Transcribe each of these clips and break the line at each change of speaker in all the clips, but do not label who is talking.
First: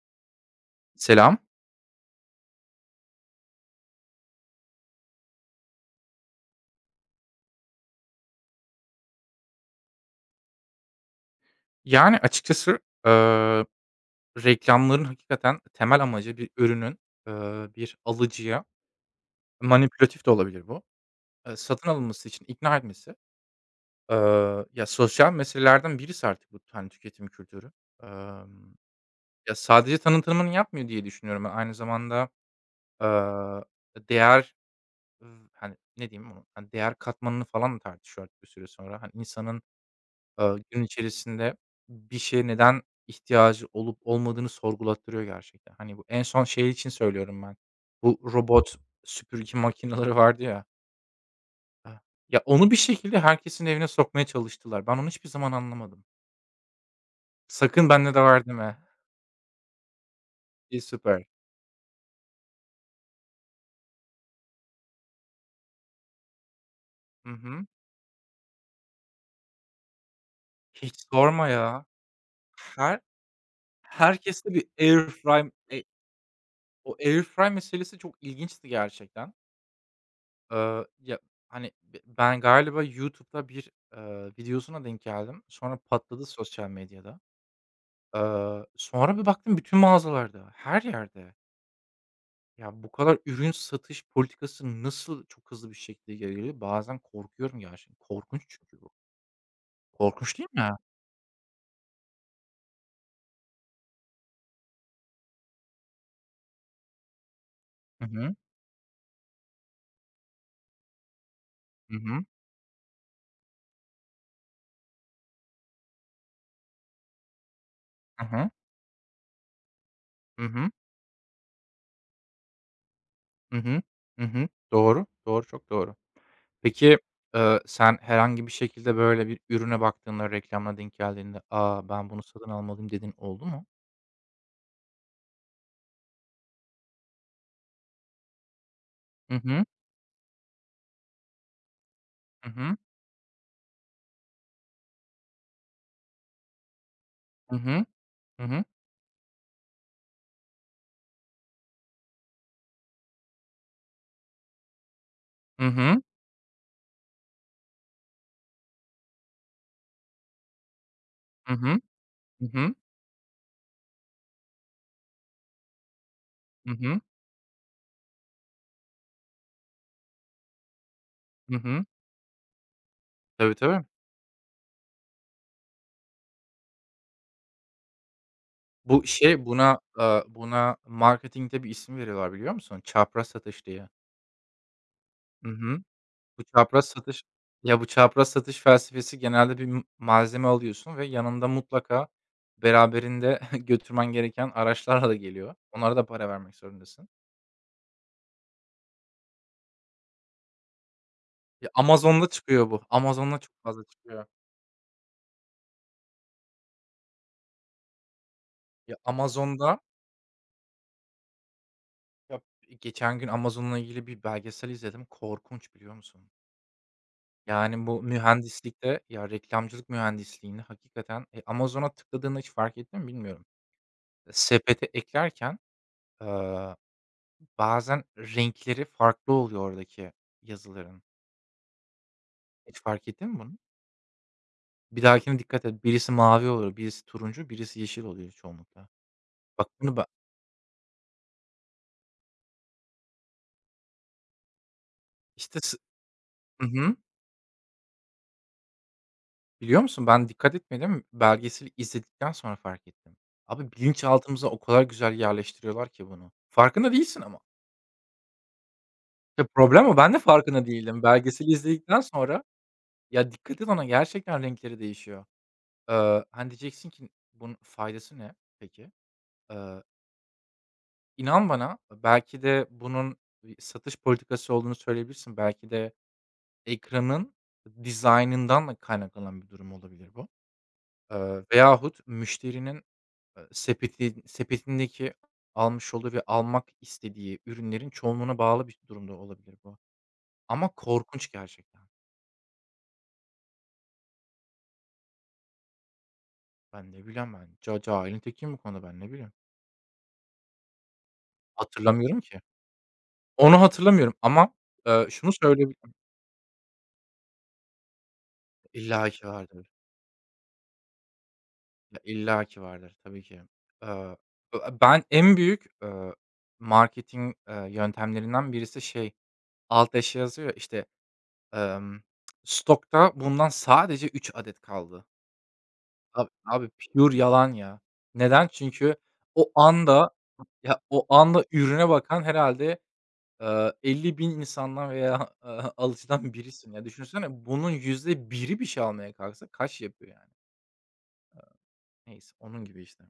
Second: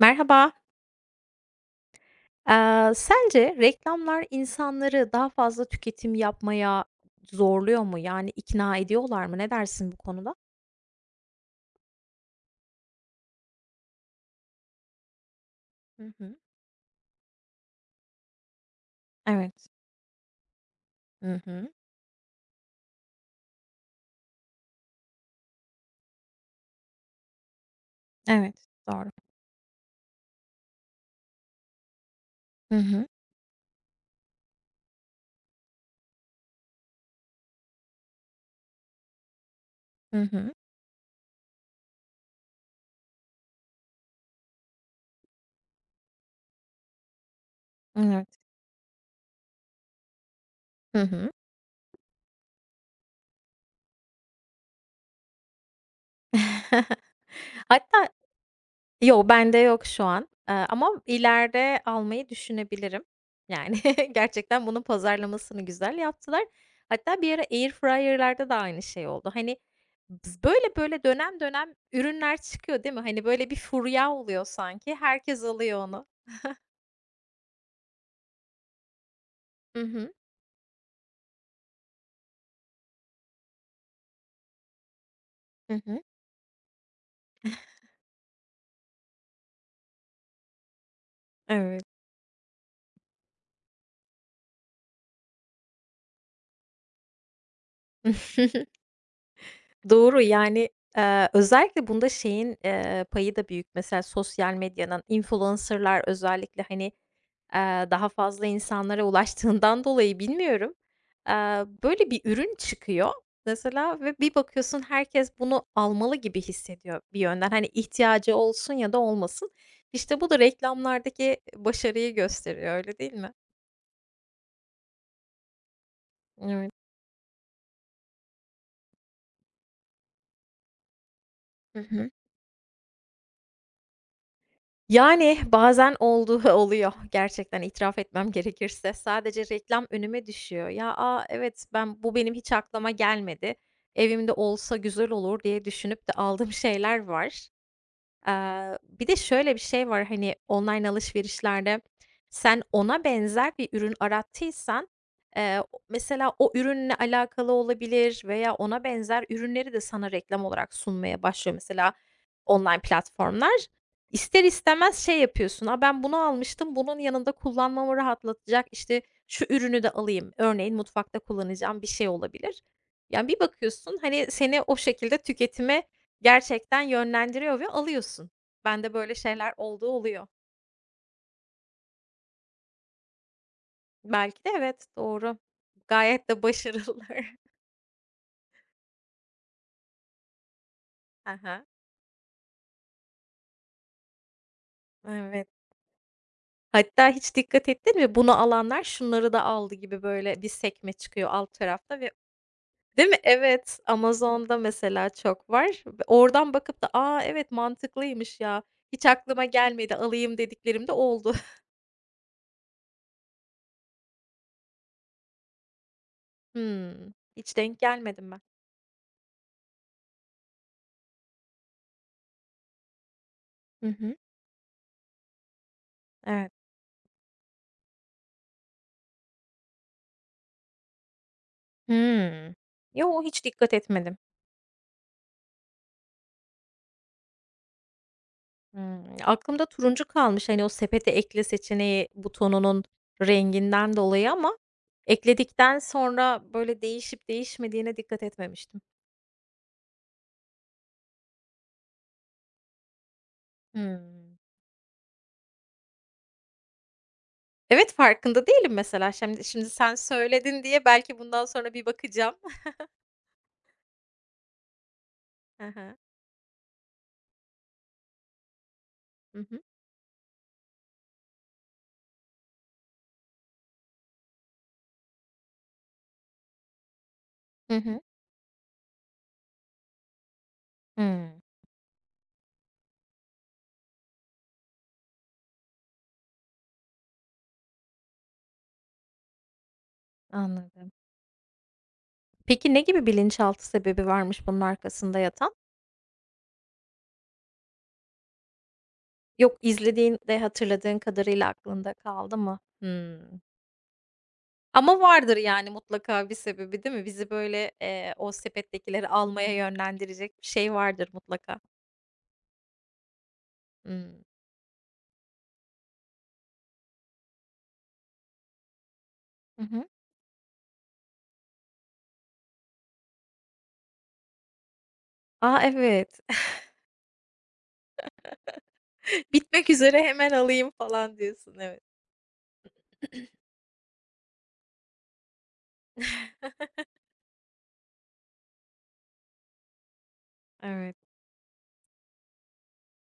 Merhaba.
Selam.
Sence reklamlar insanları daha fazla tüketim yapmaya zorluyor mu? Yani ikna ediyorlar mı? Ne dersin bu konuda?
Yani, açıkçası, eee, reklamların hakikaten temel
Hı hı.
amacı bir ürünün, bir alıcıya
Evet.
manipülatif de olabilir bu,
Hı hı.
satın alınması için ikna etmesi. Ya, sosyal meselelerden birisi artık bu, hani, tüketim kültürü.
Evet.
Emm,
Doğru.
ya, sadece tanıtımını yapmıyor diye düşünüyorum ben. Aynı zamanda,
Hı hı.
eee, değer, hani, ne diyeyim, onu, hani, değer katmanını falan da tartışıyor artık bir süre sonra. Hani, insanın
Hı hı.
Eee, gün içerisinde bir şeye neden ihtiyacı olup olmadığını sorgulattırıyor gerçekten. Hani, bu en son şey için söylüyorum ben. Bu
Evet.
robot süpürge makineleri vardı ya.
Hı hı.
Ah, ya, onu bir şekilde herkesin evine sokmaya çalıştılar. Ben onu hiçbir zaman anlamadım. "Sakın
Hatta
bende de var." deme.
yo, bende yok şu an,
İyi,
ama
süper.
ileride almayı düşünebilirim. Yani gerçekten bunun pazarlamasını güzel yaptılar. Hatta
Hı
bir ara
hı.
airfryer'larda da aynı şey oldu. Hani, böyle
Hiç
böyle dönem
sorma
dönem
ya.
ürünler çıkıyor, değil
Her
mi? Hani, böyle bir furya oluyor
herkeste bir
sanki. Herkes
airfry,
alıyor onu.
o airfry meselesi çok ilginçti gerçekten.
Hı hı.
Ya, hani, ben galiba YouTube'da bir, videosuna denk geldim.
Hı
Sonra
hı.
patladı sosyal medyada. Sonra bir baktım bütün mağazalarda, her yerde.
Evet.
Ya, bu kadar ürün satış politikası nasıl çok hızlı bir şekilde geliyor. Bazen korkuyorum gerçekten. Korkunç çünkü bu.
Doğru,
Korkunç değil
yani,
mi?
özellikle bunda şeyin, payı da büyük. Mesela sosyal medyanın, influencer'lar özellikle, hani,
Hı
daha
hı.
fazla insanlara ulaştığından dolayı bilmiyorum. Eee,
Hı
Böyle bir
hı.
ürün çıkıyor mesela ve bir bakıyorsun herkes bunu almalı gibi hissediyor bir yönden. Hani
Hı
ihtiyacı
hı.
olsun ya da olmasın. İşte bu da
Hı hı.
reklamlardaki başarıyı gösteriyor, öyle değil mi?
Hı hı. Hı hı. Doğru, doğru, çok doğru.
Evet.
Peki, sen herhangi bir şekilde, böyle, bir ürüne baktığında, reklamına denk geldiğinde,
Hı hı.
"Ben bunu satın almalıyım." dediğin oldu mu?
Yani bazen olduğu oluyor gerçekten itiraf etmem gerekirse.
Hı
Sadece
hı.
reklam önüme düşüyor. Ya, a, evet ben bu benim
Hı
hiç
hı.
aklıma gelmedi. Evimde olsa güzel olur diye düşünüp de aldığım şeyler var.
Hı hı. Hı hı.
Bir de şöyle bir şey var, hani, online alışverişlerde sen ona benzer bir ürün arattıysan,
Hı
o
hı.
mesela o ürünle alakalı olabilir veya ona benzer ürünleri de sana reklam olarak sunmaya başlıyor
Hı hı.
mesela
Hı hı.
online platformlar. İster istemez şey yapıyorsun, "A, ben bunu
Hı
almıştım, bunun
hı.
yanında kullanmamı rahatlatacak, işte, şu ürünü de alayım." Örneğin mutfakta
Hı
kullanacağım
hı.
bir şey olabilir. Yani, bir
Tabii, tabii.
bakıyorsun, hani, seni o şekilde tüketime gerçekten yönlendiriyor ve alıyorsun. Bende
Bu
böyle
şey,
şeyler
buna,
oldu, oluyor.
buna marketingte bir isim veriyorlar, biliyor musun? Çapraz satış diye.
Belki de evet, doğru.
Hı hı.
Gayet de
Bu çapraz
başarılı.
satış bu çapraz satış felsefesi genelde bir malzeme alıyorsun ve yanında
Hı.
mutlaka beraberinde götürmen gereken araçlarla da
Evet.
geliyor. Onlara da para vermek zorundasın.
Hatta hiç dikkat ettin mi? Bunu alanlar şunları da aldı gibi böyle bir sekme çıkıyor alt
Ya,
tarafta ve
Amazon'da çıkıyor bu.
değil mi?
Amazon'da çok
Evet,
fazla çıkıyor.
Amazon'da mesela çok var. Ve oradan bakıp da, "A, evet mantıklıymış ya.
Ya,
Hiç aklıma
Amazon'da
gelmedi, alayım." dediklerim de oldu.
Ya, geçen gün Amazon'la ilgili bir belgesel izledim. Korkunç, biliyor musun?
Hımm. Hiç denk
Yani bu
gelmedim ben.
mühendislikte, ya, reklamcılık mühendisliğinde hakikaten, Amazon'a tıkladığında hiç fark ettin mi bilmiyorum.
Hı hı.
Sepete eklerken,
Evet.
eee, bazen renkleri farklı oluyor oradaki yazıların.
Hımm.
Hiç fark
Yo,
ettin mi
hiç
bunu?
dikkat etmedim.
Bir dahakine dikkat et. Birisi mavi oluyor, birisi turuncu, birisi yeşil oluyor çoğunlukla.
Hımm. Aklımda
Bak bunu
turuncu
ba
kalmış, hani, o sepete ekle seçeneği butonunun renginden dolayı ama
işte s
ekledikten sonra,
Hı
böyle,
hı.
değişip değişmediğine dikkat etmemiştim.
Biliyor musun ben dikkat etmedim, belgeseli izledikten sonra fark ettim. Abi
Hımm.
bilinçaltımıza o kadar güzel yerleştiriyorlar ki bunu. Farkında değilsin ama.
Evet, farkında değilim mesela. Şimdi
İşte
şimdi
problem
sen
o, ben de
söyledin
farkında
diye
değildim.
belki bundan
Belgeseli
sonra bir
izledikten
bakacağım.
sonra, ya dikkat et ona gerçekten renkleri değişiyor.
Hı hı.
Hani diyeceksin ki bunun faydası ne peki?
Hı hı.
Eee, inan bana belki de bunun bir satış politikası olduğunu söyleyebilirsin. Belki de ekranın
Hı hı.
dizaynından da kaynaklanan bir durum olabilir bu.
Hımm.
Veyahut müşterinin sepetindeki almış olduğu ve almak istediği ürünlerin çoğunluğuna bağlı bir durumda olabilir bu. Ama
Anladım.
korkunç gerçekten.
Peki ne gibi bilinçaltı sebebi varmış bunun arkasında yatan?
Ben ne bileyim ben. Cahilin tekiyim bu konuda ben ne bileyim.
Yok, izlediğin de hatırladığın kadarıyla aklında
Hatırlamıyorum
kaldı
ki.
mı? Hımm.
Onu hatırlamıyorum ama,
Ama
şunu
vardır yani
söyleyebilirim.
mutlaka bir sebebi değil mi? Bizi böyle, o sepettekileri
İlla ki
almaya
vardır.
yönlendirecek bir şey vardır mutlaka.
Ya, illa ki vardır tabii ki. Eee,
Imm.
ben en büyük, marketing, yöntemlerinden birisi şey,
Hı hı.
alt eşya yazıyor ya, işte, emm, "Stokta bundan sadece 3 adet kaldı."
A, evet.
Abi abi pure yalan ya. Neden? Çünkü o
Bitmek üzere
anda
hemen alayım
ya, o
falan
anda
diyorsun. Evet.
ürüne bakan herhalde 50.000 insandan veya, alıcıdan birisin. Ya, düşünsene bunun yüzde biri bir şey almaya kalksa kaç yapıyor yani?
Evet.
Neyse, onun gibi işte.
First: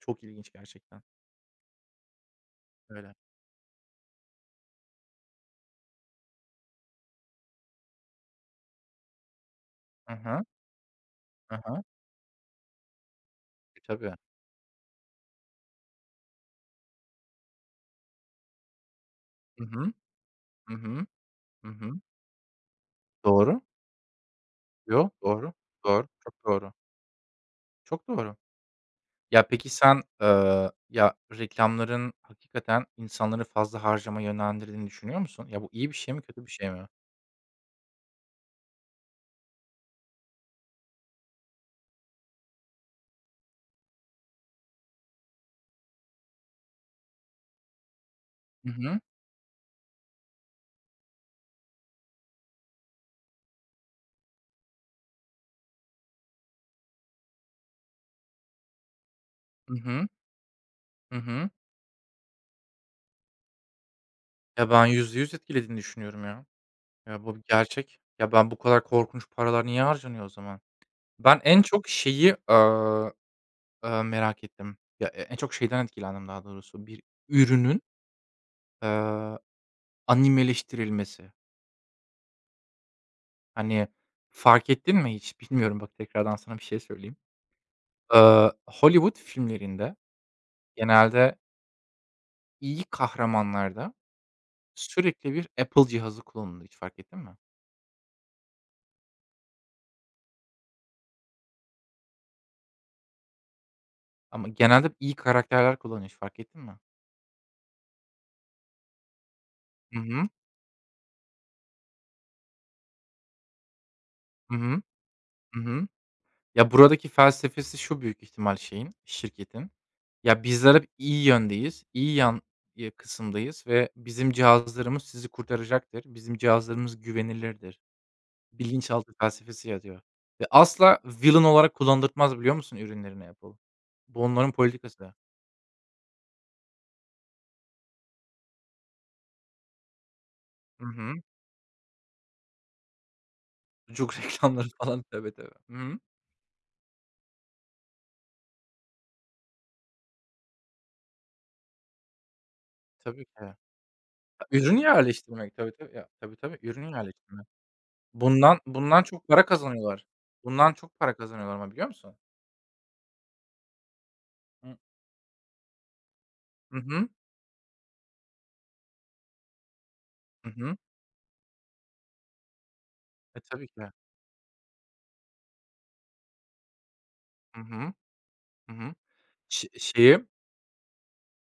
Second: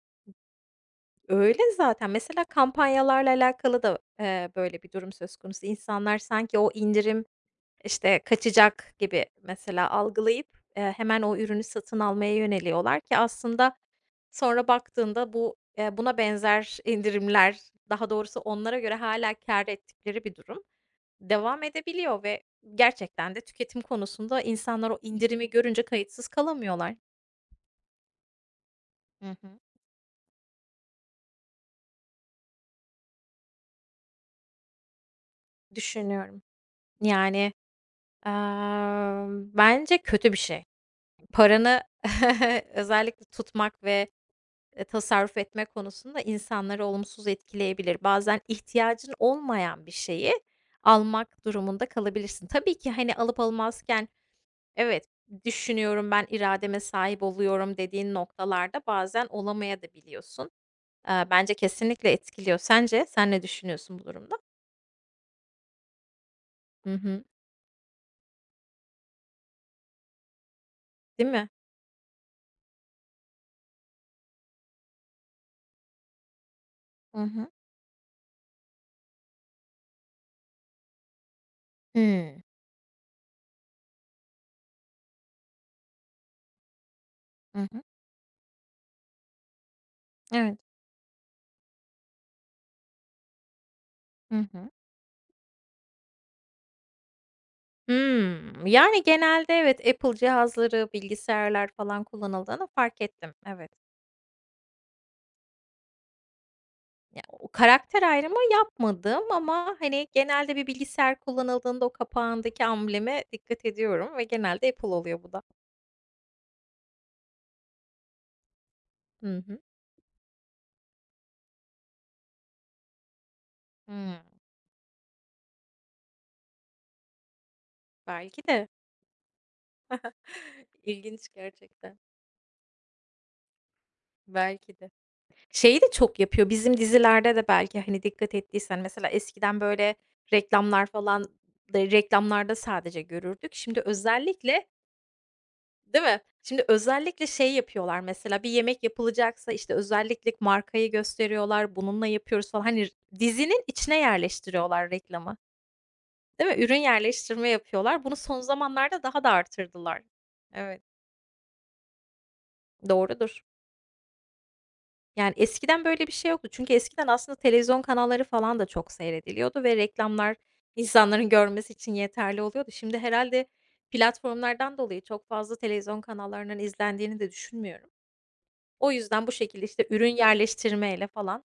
Çok ilginç gerçekten.
Öyle zaten. Mesela
Öyle.
kampanyalarla alakalı da, böyle bir durum söz konusu. İnsanlar sanki o indirim, işte, kaçacak gibi mesela
Hı hı.
algılayıp, hemen o
Hı
ürünü
hı.
satın almaya yöneliyorlar ki aslında
E, tabii.
sonra baktığında bu, buna benzer indirimler, daha doğrusu onlara göre hala kâr
Hı hı.
ettikleri bir durum
Hı hı.
devam
Hı hı.
edebiliyor ve gerçekten de
Doğru.
tüketim konusunda insanlar o
Yo,
indirimi
doğru.
görünce
Doğru.
kayıtsız
Çok doğru.
kalamıyorlar.
Çok doğru.
Hı
Ya,
hı.
peki sen, ya, reklamların hakikaten insanları fazla harcamaya yönlendirdiğini düşünüyor musun? Ya, bu iyi bir şey mi,
Düşünüyorum.
kötü bir şey mi?
Yani, bence kötü bir şey. Paranı özellikle tutmak ve tasarruf etme konusunda insanları olumsuz etkileyebilir. Bazen
Hı hı.
ihtiyacın olmayan bir şeyi almak durumunda kalabilirsin. Tabii ki, hani, alıp almazken evet, düşünüyorum, ben irademe sahip oluyorum dediğin noktalarda bazen
Hı hı.
olamayabiliyorsun.
Hı hı.
Bence kesinlikle etkiliyor. Sence? Sen ne düşünüyorsun bu durumda?
Ya, ben %100 etkilediğini düşünüyorum ya.
Hı
Ya,
hı.
bu bir gerçek. Ya, ben bu kadar korkunç paralar niye harcanıyor o zaman?
Değil
Ben
mi?
en çok şeyi, merak ettim. Ya, en çok şeyden etkilendim daha doğrusu. Bir
Hı hı.
ürünün, eee, animeleştirilmesi.
Hımm.
Hani, fark ettin mi hiç? Bilmiyorum, bak tekrardan sana bir şey söyleyeyim.
Hı hı.
Hollywood filmlerinde
Evet.
genelde iyi kahramanlarda
Hı hı.
sürekli bir Apple cihazı kullanılır, hiç fark ettin mi?
Hımm. Yani, genelde evet, Apple cihazları, bilgisayarlar falan kullanıldığını fark ettim. Evet.
Ama genelde iyi karakterler kullanıyor, hiç fark ettin mi?
Ya, o karakter ayrımı yapmadım ama,
Hı
hani,
hı.
genelde bir bilgisayar kullanıldığında o kapağındaki ambleme dikkat ediyorum ve
Hı
genelde
hı.
Apple oluyor bu da.
Hı hı. Ya, buradaki felsefesi şu büyük ihtimal şeyin,
Hı hı.
şirketin. Ya, bizler hep iyi yöndeyiz, iyi yan kısımdayız ve
Hımm.
bizim cihazlarımız sizi kurtaracaktır. Bizim cihazlarımız güvenilirdir.
Belki de.
Bilinçaltı felsefesi yatıyor ve asla
İlginç
villain olarak
gerçekten.
kullandırtmaz biliyor musun ürünlerini Apple? Bu onların
Belki de.
politikası.
Şeyi de çok yapıyor, bizim dizilerde de belki, hani, dikkat ettiysen mesela eskiden, böyle,
Hı
reklamlar
hı.
falan da reklamlarda sadece görürdük. Şimdi
Sucuk
özellikle
reklamları falan. Tabii, tabii. Hı hı.
değil mi? Şimdi özellikle şey yapıyorlar mesela bir yemek yapılacaksa, işte, özellikle markayı gösteriyorlar, bununla yapıyoruz falan. Hani,
Tabii ki.
dizinin içine
Ürün
yerleştiriyorlar reklamı,
yerleştirmek. Tabii, tabii. Ya, tabii,
değil
tabii.
mi? Ürün
Ürün yerleştirmek.
yerleştirme yapıyorlar. Bunu son
Bundan
zamanlarda
bundan
daha
çok
da
para
artırdılar.
kazanıyorlar. Bundan
Evet,
çok para kazanıyorlar ama biliyor musun?
doğrudur.
Hı.
Yani, eskiden böyle bir şey yoktu. Çünkü
Hı
eskiden
hı.
aslında televizyon kanalları falan da çok seyrediliyordu ve reklamlar
Hı hı.
insanların görmesi için yeterli oluyordu. Şimdi
E,
herhalde
tabii ki.
platformlardan dolayı çok fazla televizyon kanallarının izlendiğini de
Hı
düşünmüyorum.
hı. Hı
O
hı.
yüzden bu şekilde,
Ş
işte, ürün
şeyi
yerleştirmeyle falan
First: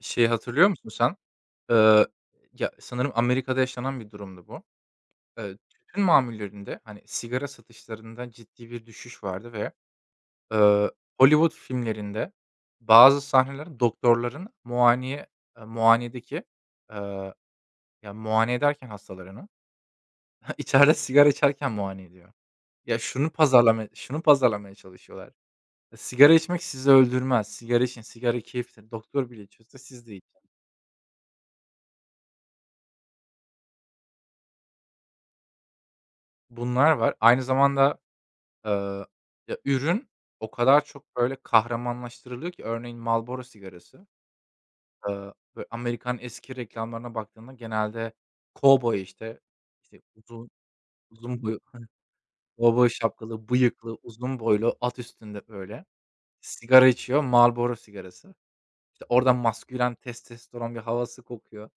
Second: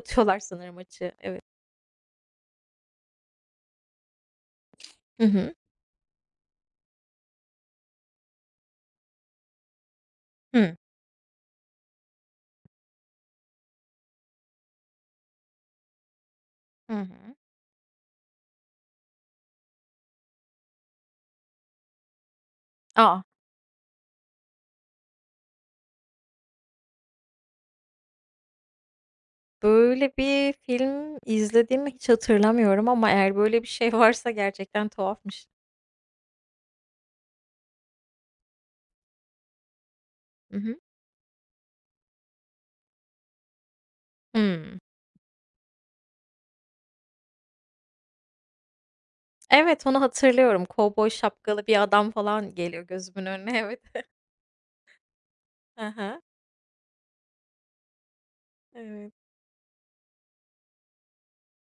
şeyi hatırlıyor
sanırım
musun
açığı.
sen?
Evet.
Eee, ya, sanırım Amerika'da yaşanan bir durumdu bu.
Hı hı.
Tütün mamullerinde, hani, sigara satışlarında ciddi bir düşüş vardı ve
Hıı.
Eee, Hollywood filmlerinde bazı sahneler doktorların eee, muayenedeki,
Hı hı.
eee, muayene ederken hastalarını içeride sigara içerken muayene ediyor. Ya,
A!
şunu pazarlamaya çalışıyorlar. E, sigara içmek sizi öldürmez. Sigara için, sigara keyiftir. Doktor bile içiyorsa siz de
Böyle
için.
bir film izlediğimi hiç hatırlamıyorum ama eğer böyle bir şey varsa gerçekten tuhafmış.
Bunlar var. Aynı zamanda, eee, ya, ürün o
Hı hı.
kadar çok böyle kahramanlaştırılıyor ki örneğin Marlboro sigarası.
Hımm.
Böyle Amerikan eski reklamlarına baktığında genelde kovboy işte,
Evet, onu
işte uzun
hatırlıyorum. Kovboy
uzun boyu
şapkalı bir adam falan geliyor
kovboy
gözümün
şapkalı,
önüne. Evet.
bıyıklı, uzun boylu, at üstünde böyle
Hı hı.
sigara içiyor, Marlboro sigarası. İşte
Evet.
oradan maskülen, testosteron bir havası kokuyor.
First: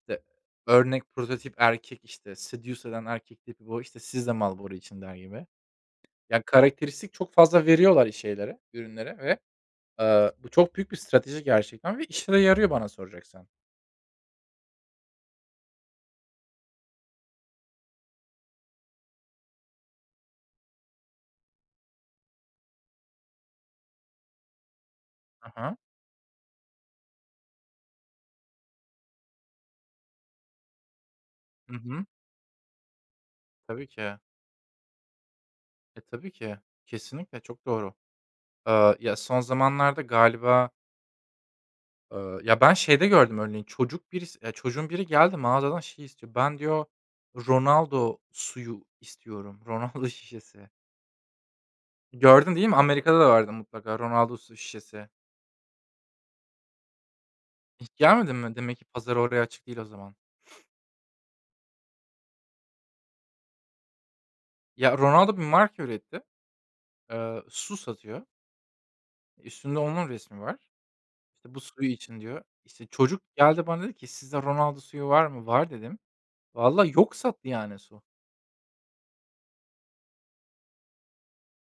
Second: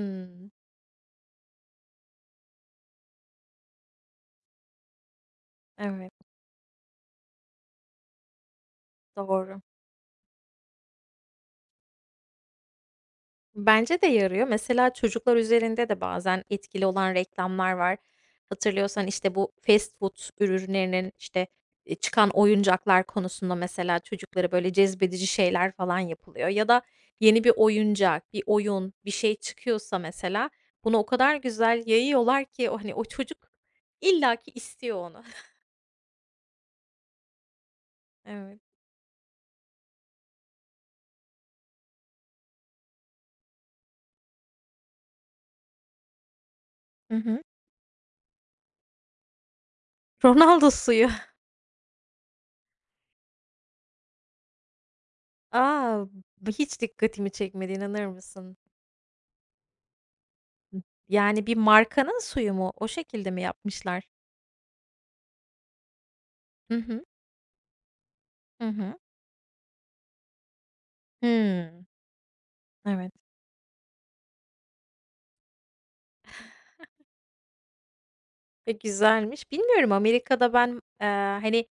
İşte örnek prototip erkek işte, seduce eden erkek tipi bu, işte "Siz de Marlboro için." der gibi.
Evet,
Yani karakteristik çok fazla veriyorlar şeylere, ürünlere ve,
doğru.
bu çok büyük bir strateji gerçekten ve işe de yarıyor bana soracaksan.
Bence de yarıyor. Mesela çocuklar üzerinde de bazen etkili olan reklamlar var. Hatırlıyorsan işte bu fast food ürünlerinin işte, çıkan oyuncaklar konusunda mesela çocuklara böyle cezbedici şeyler
Hı.
falan yapılıyor ya da yeni bir oyuncak, bir oyun, bir şey çıkıyorsa mesela bunu o kadar
Hı
güzel
hı.
yayıyorlar ki o, hani, o çocuk
Tabii ki.
illaki istiyor onu.
E, tabii ki. Kesinlikle, çok doğru.
Evet.
Ya, son zamanlarda galiba, ya, ben şeyde gördüm örneğin çocuk birisi ya, çocuğun biri geldi mağazadan şey istiyor. Ben diyor,
Hı hı.
Ronaldo suyu istiyorum. Ronaldo şişesi.
Ronaldo suyu.
Gördün değil mi? Amerika'da da vardı mutlaka Ronaldo su şişesi.
A! Bu hiç dikkatimi çekmedi,
Hiç
inanır
gelmedin mi?
mısın?
Demek ki pazar oraya açık değil o zaman.
Yani bir markanın suyu mu? O şekilde mi yapmışlar?
Ya, Ronaldo bir marka üretti.
Hı hı.
Su satıyor.
Hı hı.
Üstünde onun resmi var. İşte, "Bu
Hımm.
suyu için." diyor. İşte,
Evet.
çocuk geldi bana dedi ki, "Sizde Ronaldo suyu var mı?" "Var." dedim. Vallahi yok sattı yani su.
E, güzelmiş. Bilmiyorum Amerika'da ben, eee, hani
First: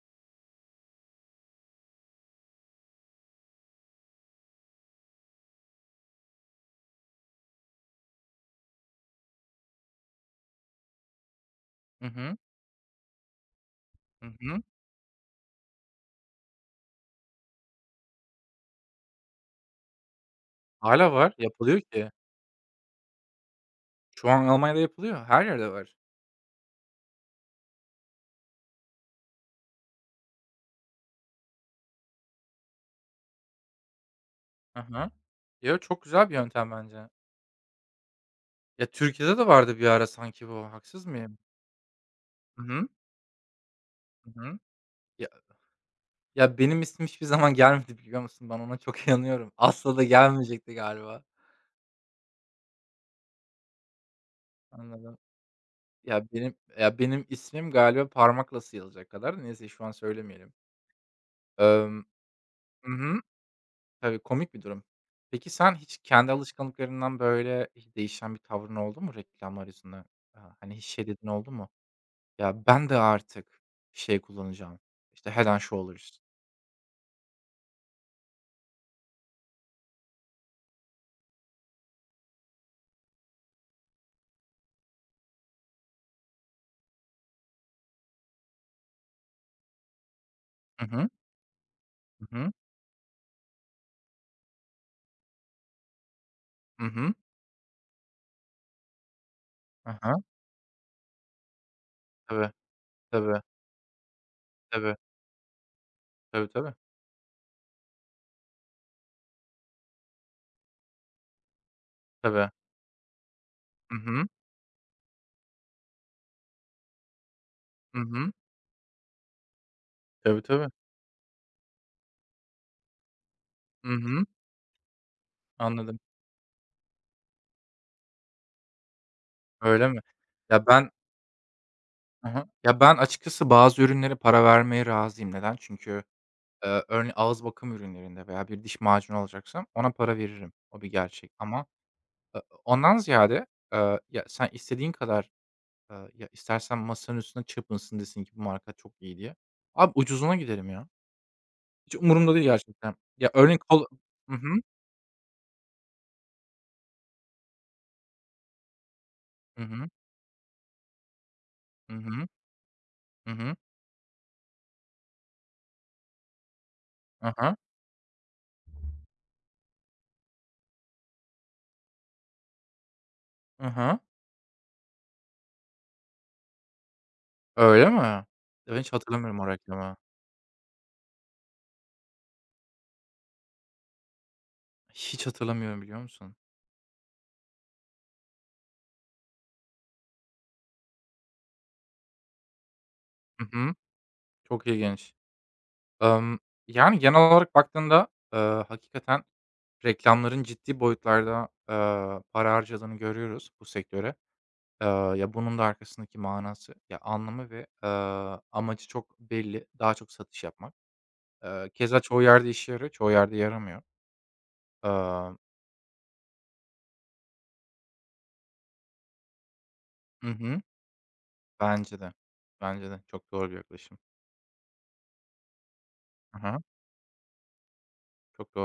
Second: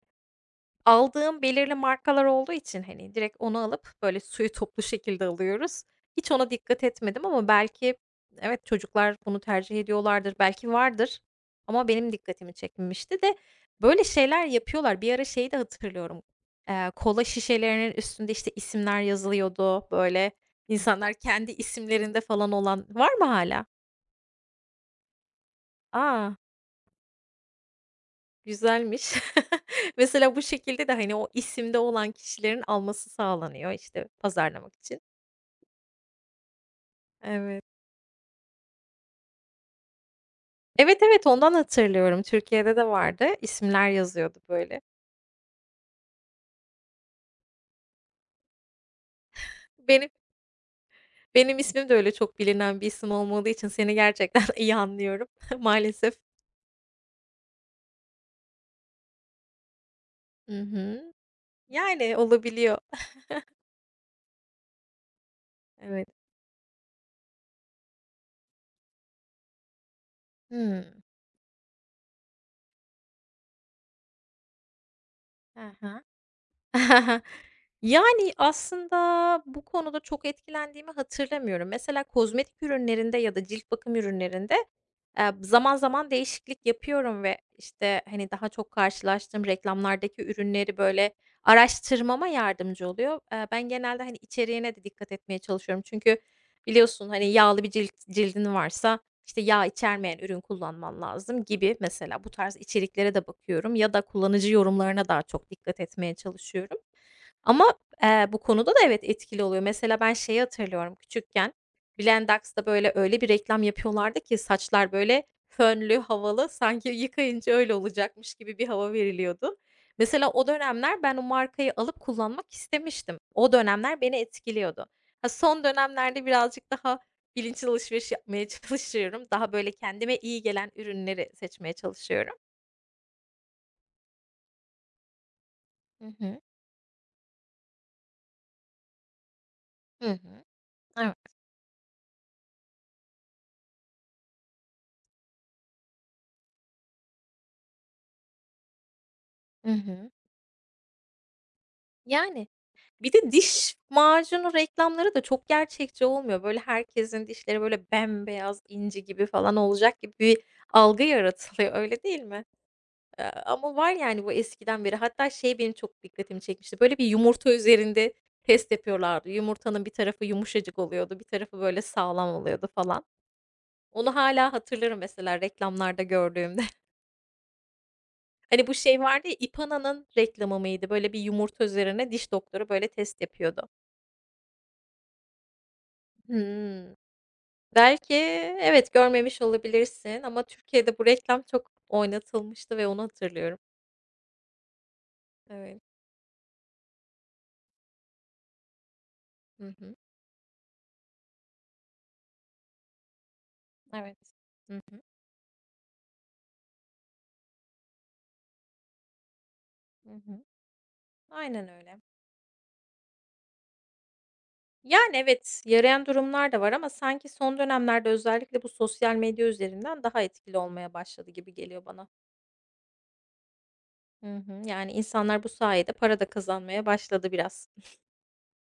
aldığım belirli markalar olduğu için, hani, direkt onu alıp, böyle, suyu toplu şekilde alıyoruz. Hiç ona dikkat etmedim ama belki evet, çocuklar bunu tercih ediyorlardır, belki vardır ama
Hı
benim
hı.
dikkatimi çekmemişti de böyle
Hı
şeyler
hı.
yapıyorlar. Bir ara şeyi de hatırlıyorum, kola şişelerinin üstünde, işte, isimler yazılıyordu, böyle,
Hâlâ
insanlar
var,
kendi
yapılıyor ki.
isimlerinde falan olan var mı hala.
Şu an Almanya'da yapılıyor, her yerde var.
A! Güzelmiş. Mesela bu şekilde de, hani, o isimde olan kişilerin alması sağlanıyor, işte, pazarlamak
Hı
için.
hı. Ya, çok güzel bir yöntem bence.
Evet.
Ya, Türkiye'de de vardı bir ara sanki bu,
Evet,
haksız
evet,
mıyım?
ondan hatırlıyorum.
Hı
Türkiye'de de
hı.
vardı. İsimler
Hı
yazıyordu,
hı.
böyle.
Ya ya, benim ismim hiçbir zaman gelmedi biliyor musun? Ben ona çok inanıyorum. Asla da
Benim
gelmeyecekti galiba.
benim ismim de öyle çok bilinen bir isim olmadığı için seni gerçekten iyi
Anladım.
anlıyorum maalesef.
Ya, benim ismim galiba parmakla sıyılacak kadar. Neyse şu an söylemeyelim.
Hı hı.
Emm
Yani olabiliyor.
Hı hı. Tabii, komik bir durum. Peki sen hiç
Evet.
kendi alışkanlıklarından, böyle, hiç değişen bir tavrın oldu mu reklamlar yüzünden? Hani, hiç
Hımm.
şey dedin oldu mu? "Ya, ben de artık şey kullanacağım, İşte Head& and
Hı.
Shoulders."
Yani, aslında bu konuda çok etkilendiğimi hatırlamıyorum. Mesela kozmetik ürünlerinde ya da cilt bakım ürünlerinde zaman zaman değişiklik yapıyorum ve, işte, hani, daha çok karşılaştığım reklamlardaki ürünleri,
Hı hı.
böyle,
Hı
araştırmama
hı.
yardımcı oluyor. Ben genelde, hani, içeriğine de dikkat etmeye çalışıyorum. Çünkü
Hı
biliyorsun,
hı.
hani, yağlı bir cildin varsa, işte, yağ
Hı.
içermeyen ürün kullanman lazım gibi mesela bu
Tabii,
tarz içeriklere de
tabii,
bakıyorum ya da kullanıcı
tabii.
yorumlarına daha çok dikkat etmeye
Tabii, tabii.
çalışıyorum. Ama, bu konuda da evet etkili oluyor. Mesela ben şeyi hatırlıyorum küçükken
Tabii.
Blendax'da, böyle, öyle bir reklam
Hı
yapıyorlardı
hı.
ki saçlar, böyle, fönlü, havalı, sanki yıkayınca öyle
Hı hı.
olacakmış gibi bir hava veriliyordu. Mesela
Tabii,
o
tabii.
dönemler ben o markayı alıp kullanmak istemiştim. O
Hı
dönemler beni
hı.
etkiliyordu. Ha, son
Anladım.
dönemlerde birazcık daha bilinçli alışveriş yapmaya çalışıyorum. Daha, böyle,
Öyle mi?
kendime iyi
Ya,
gelen
ben.
ürünleri seçmeye çalışıyorum.
Hı. Ya, ben açıkçası bazı ürünlere para vermeye razıyım. Neden? Çünkü
Hı hı.
Örne ağız bakım ürünlerinde veya bir diş macunu alacaksam ona
Hı
para
hı.
veririm. O bir
Evet.
gerçek ama, ondan ziyade, ya, sen istediğin kadar, ya, istersen masanın üstüne çırpınsın desin ki bu marka çok iyi diye.
Hı
Abi
hı.
ucuzuna giderim ya. Hiç umurumda değil
Yani.
gerçekten.
Bir
Ya,
de
örneğin
diş
Hı
macunu
hı.
reklamları da çok gerçekçi olmuyor. Böyle herkesin dişleri böyle bembeyaz, inci gibi falan
Hı hı.
olacak gibi bir algı yaratılıyor,
Hı
öyle değil
hı.
mi?
Hı hı.
Ama var yani bu eskiden beri. Hatta şey benim çok dikkatimi çekmişti. Böyle bir
Hı
yumurta
hı.
üzerinde test yapıyorlardı. Yumurtanın bir tarafı yumuşacık oluyordu, bir tarafı böyle sağlam oluyordu falan.
Hı hı.
Onu hala hatırlarım mesela reklamlarda gördüğümde.
Öyle mi?
Hani bu
Ben hiç
şey vardı ya,
hatırlamıyorum o reklamı.
Ipana'nın reklamı mıydı? Böyle bir yumurta üzerine diş doktoru böyle test yapıyordu.
Hiç hatırlamıyorum biliyor musun?
Hıı. Belki, evet, görmemiş olabilirsin ama Türkiye'de bu reklam çok oynatılmıştı ve onu
Hı
hatırlıyorum.
hı. Çok ilginç.
Evet.
Emm, yani genel olarak baktığında, eee, hakikaten
Hı hı.
reklamların ciddi boyutlarda, para harcadığını görüyoruz bu sektöre.
Evet. Hı
Eee,
hı.
ya, bunun da arkasındaki manası, ya, anlamı ve, amacı çok belli. Daha
Hı
çok
hı.
satış yapmak.
Aynen öyle.
Keza çoğu yerde işe yarıyor, çoğu yerde yaramıyor.
Yani,
Eee
evet, yarayan durumlar da var ama sanki son dönemlerde özellikle bu sosyal medya üzerinden daha
Hı
etkili
hı.
olmaya başladı gibi geliyor
Bence
bana.
de. Bence de. Çok doğru bir yaklaşım.
Hı hı. Yani, insanlar bu sayede para da
Hı.
kazanmaya başladı biraz.
Çok doğru.